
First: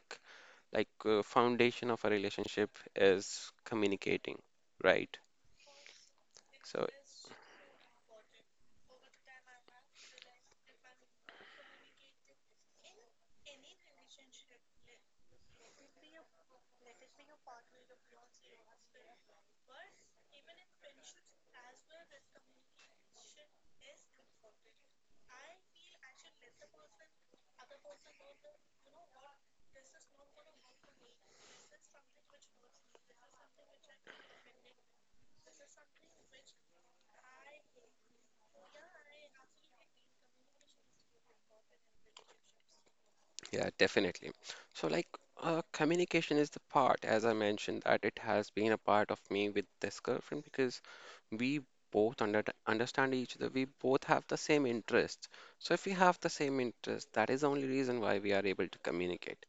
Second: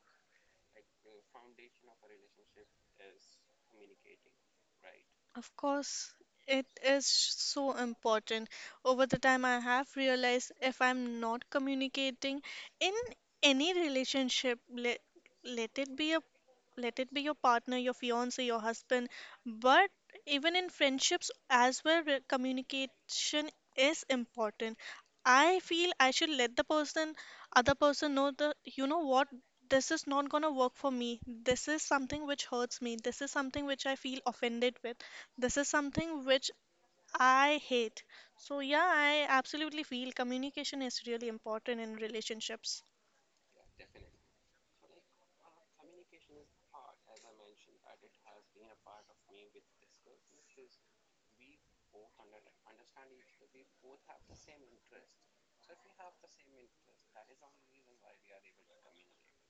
like foundation of a relationship is communicating, right? Of course, it So is so important. Over the time, I have realized if I'm not communicating in any relationship, let it be a, let it be your partner, your fiance, your husband. But even in friendships as well, re- communication is important. I feel I should let other person know that, you know what, this is not gonna work for me. This is something which hurts me. This is something which I feel offended with. This is something which I hate. So yeah, I absolutely feel communication is really important in relationships. yeah, definitely. So like communication is the part, as I mentioned, that it has been a part of me with this girlfriend because we both understand each other. We both have the same interests. So if we have the same interest, that is the only reason why we are able to communicate,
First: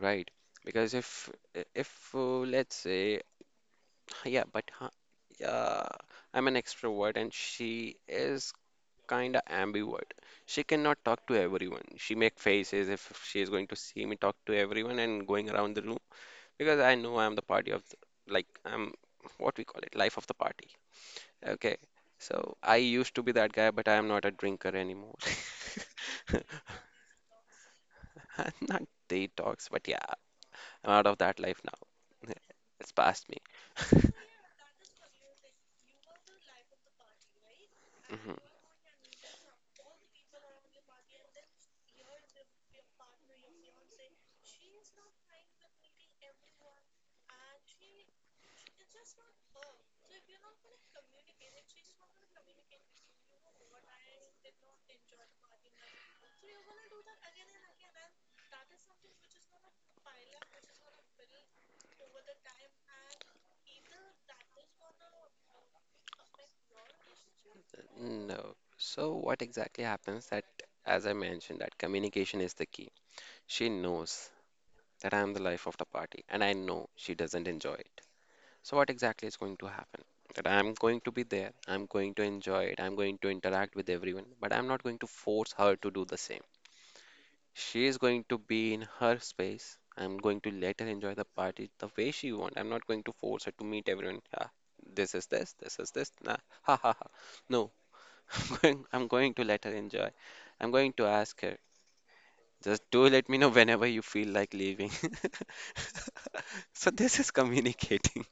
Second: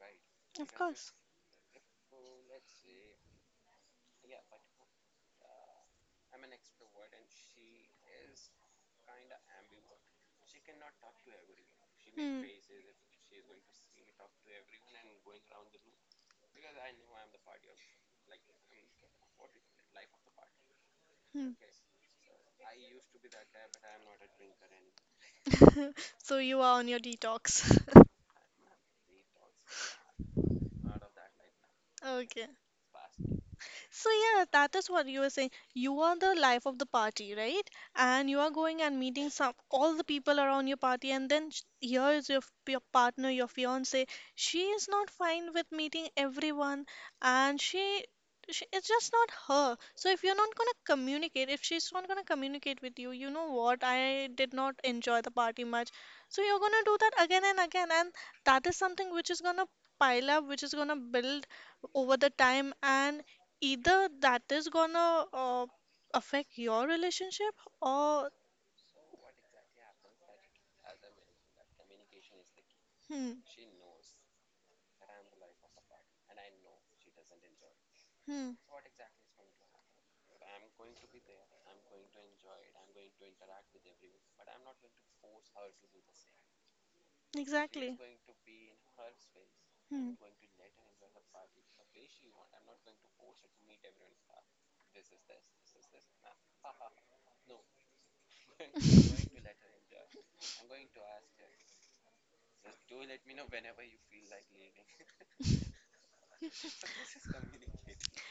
right? Of Because course. if let's say Yeah, but huh, uh, I'm an extrovert and she is kind of ambivert. She cannot talk to everyone. She make faces if she is going to see me talk to everyone and going around the room because I know I'm the party of the, like I'm what we call it, life of the party. Hmm. Okay. So I used to be that guy, but I am not a drinker anymore. So you are on your detox. I'm not detox, but yeah, I'm out of that life now. Okay. It's past me. So yeah, that is what you were saying. You are the life of the party, right? And you Mm-hmm. are going and meeting some all the people around your party, and then here is your partner, your fiance. She is not fine with meeting everyone, and she it's just not her. So if you're not gonna communicate, if she's not gonna communicate with you, you know what? I did not enjoy the party much. So you're gonna do that again and again, and that is something which is gonna pile up, which is gonna build over the time and either that is gonna affect your relationship or No. So what exactly happens that, as I mentioned, that communication is the key. hmm, She knows that I am the life of the party, and I know she doesn't enjoy it. hmm, So what exactly is going to happen? That I'm going to be there, I'm going to enjoy it, I'm going to interact with everyone, but I'm not going to force her to do the same. She exactly. is going to be in her space. Hmm. I'm going to let her enjoy the party the way she wants. I'm not going to force her to meet everyone. Ah, this is this, this is this. Nah, ha ha ha. No, I'm going to let her enjoy. I'm going to ask her. Just do let me know whenever you feel like leaving. So this is communicating.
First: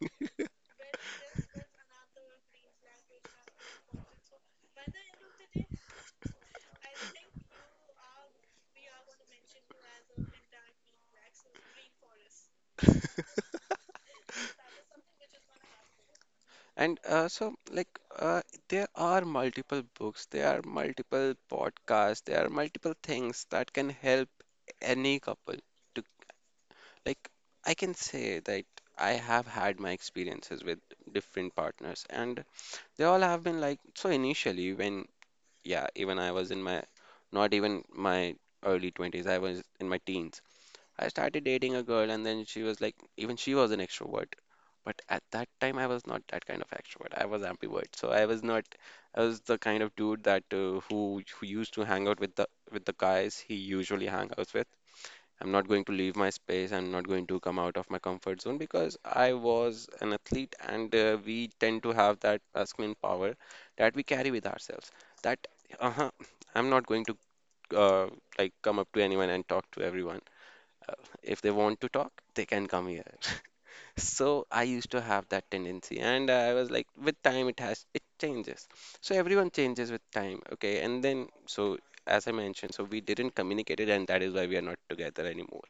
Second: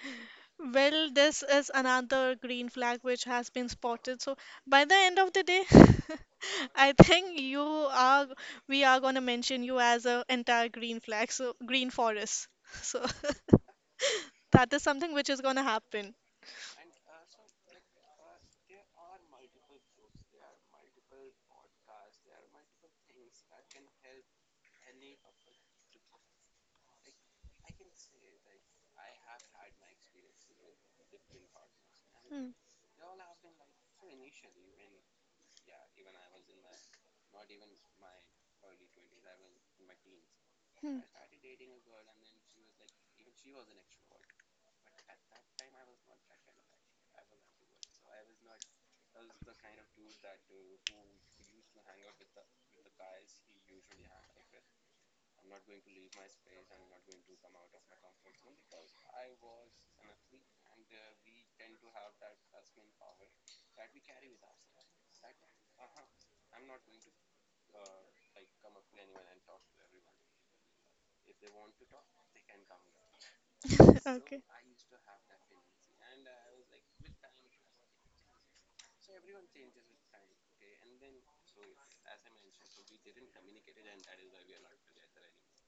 Well, this is another green flag which has been spotted. So by the end of the day, I think you are we are gonna mention you as a entire green flag, so green forest. So that is something which is gonna happen. And there are multiple books, there are multiple podcasts, there are multiple things that can help any couple to, like, I can say that I have had my experiences with different partners, and Hmm, they all have been like, so initially, when yeah, even I was in my, not even my early 20s, I was in my teens. hmm. I started dating a girl, and then she was like, even she was an extrovert. But at that time, I was not that kind of extrovert. I was ambivert, so I was not. I was the kind of dude that who used to hang out with the guys he usually hang out with, I'm not going to leave my space. I'm not going to come out of my comfort zone because I was an athlete and we tend to have that masculine power that we carry with ourselves. That, uh-huh, I'm not going to uh, like come up to anyone and talk to everyone. Uh, if they want to talk, they can come here. Okay. So I used to have that tendency, and I was like, with time, it has it changes. So everyone changes with time, okay? And then, so as I mentioned, so we didn't communicate it, and that is why we are not together anymore.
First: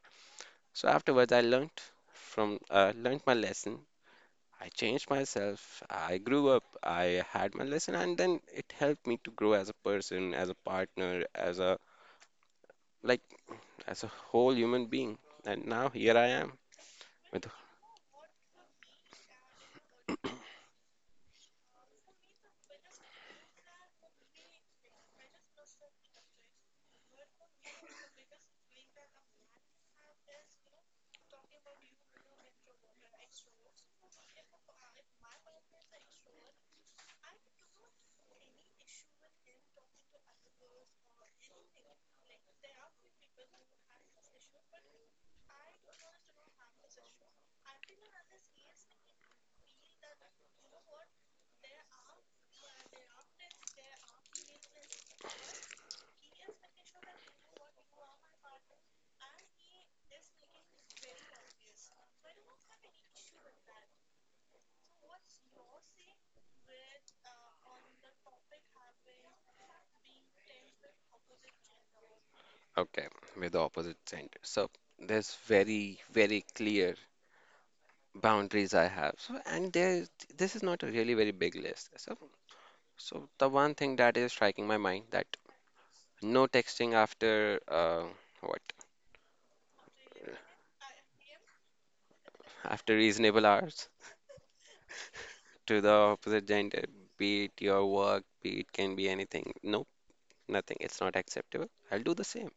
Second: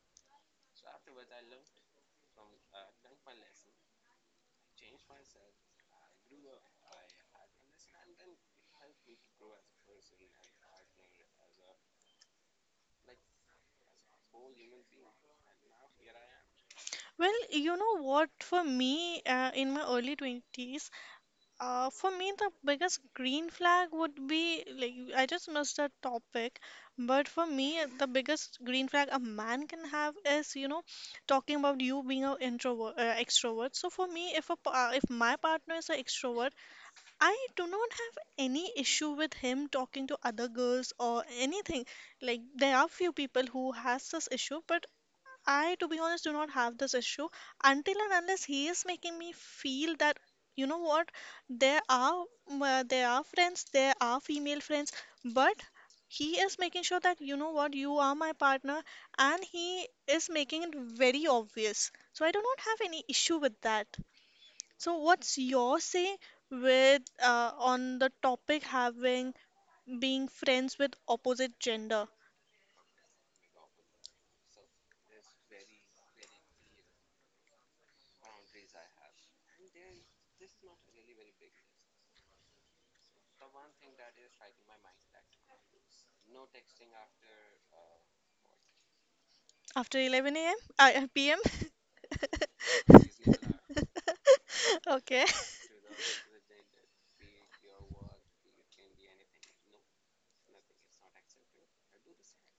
So afterwards, I learned from learned my lesson. I changed myself. I grew up. I had my lesson, and then it helped me to grow as a person, as a partner, as a like as a whole human being. And now here I am Well, with you know what? For me, in my early 20s, for me, the biggest green flag would be like I just missed that topic, but for me, the biggest green flag a man can have is, you know, talking about you being an introvert, extrovert. So for me, if if my partner is an extrovert, I do not have any issue with him talking to other girls or anything. Like there are few people who has this issue, but I, to be honest, do not have this issue until and unless he is making me feel that, you know what, there are there are friends, there are female friends, but he is making sure that, you know what, you are my partner, and he is making it very obvious. So I do not have any issue with that. So what's your say with on the topic having being friends with opposite gender okay with the opposite gender. So there's very very clear boundaries I have. So and there this is not a really very big list. So so the one thing that is striking my mind that no texting after what after 11 a.m. P.m. after reasonable hours Okay, to the opposite gender, be it your work, be it can be anything. Nope, nothing. It's not acceptable. I'll do the same.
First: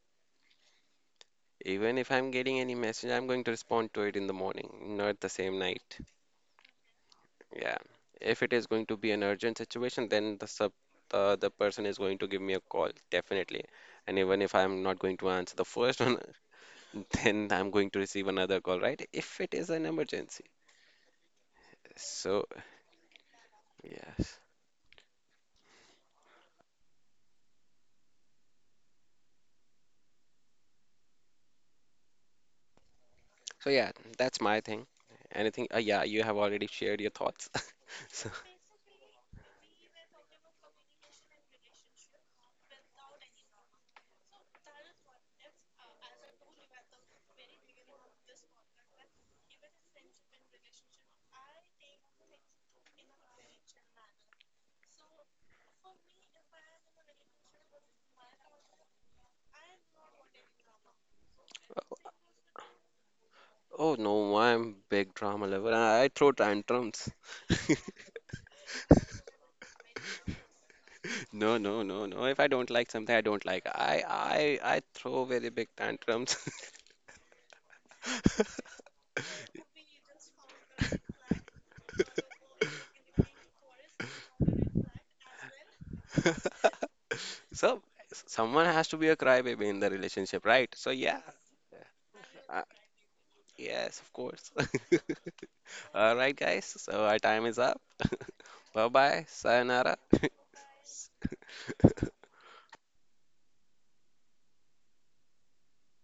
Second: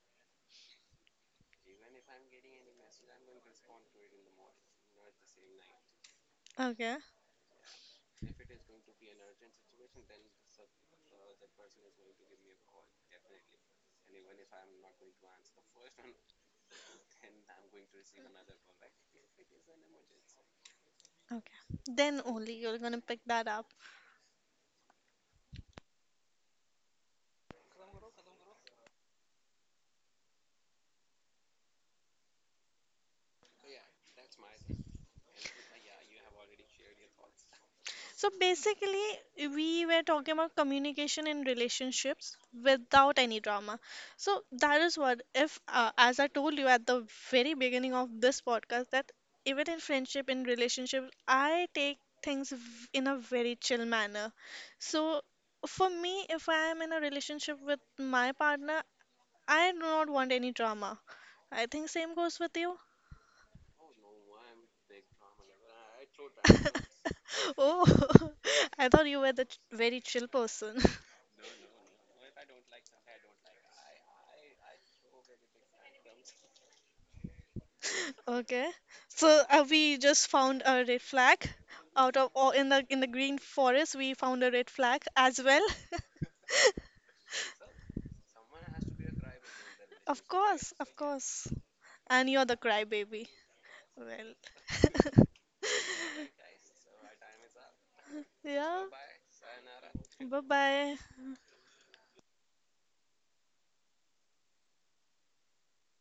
Even if I'm getting any message, I'm going to respond to it in the morning, not the same night. okay, Yeah. If it is going to be an urgent situation, then the person is going to give me a call, definitely. And even if I'm not going to answer the first one, then I'm going to receive another call, right? If it is an emergency. okay. Then So, only you're gonna pick that up. yes. So yeah, that's my thing. Anything? Yeah, you have already shared your thoughts. So, So basically, we were talking about communication in relationships without any drama. So that is what, if, as I told you at the very beginning of this podcast, that even in friendship, in relationships, I take things v- in a very chill manner. So for me, if I am in a relationship with my partner, I do not want any drama. I think same goes with you. oh no, I'm big drama lover. I throw tantrums. Oh, I thought you were the ch- very chill person. No, no, no, no. If I don't like something, I don't like. I throw very big tantrums. Okay. So we just found a red flag out of all in the green forest. We found a red flag as well. So someone has to be a crybaby in the Of relationship, right? course, So of yeah, course. And you're the uh, crybaby. yes, of Well. course. All right, guys. So our time is up. Bye Yeah. bye. Sayonara. Bye bye.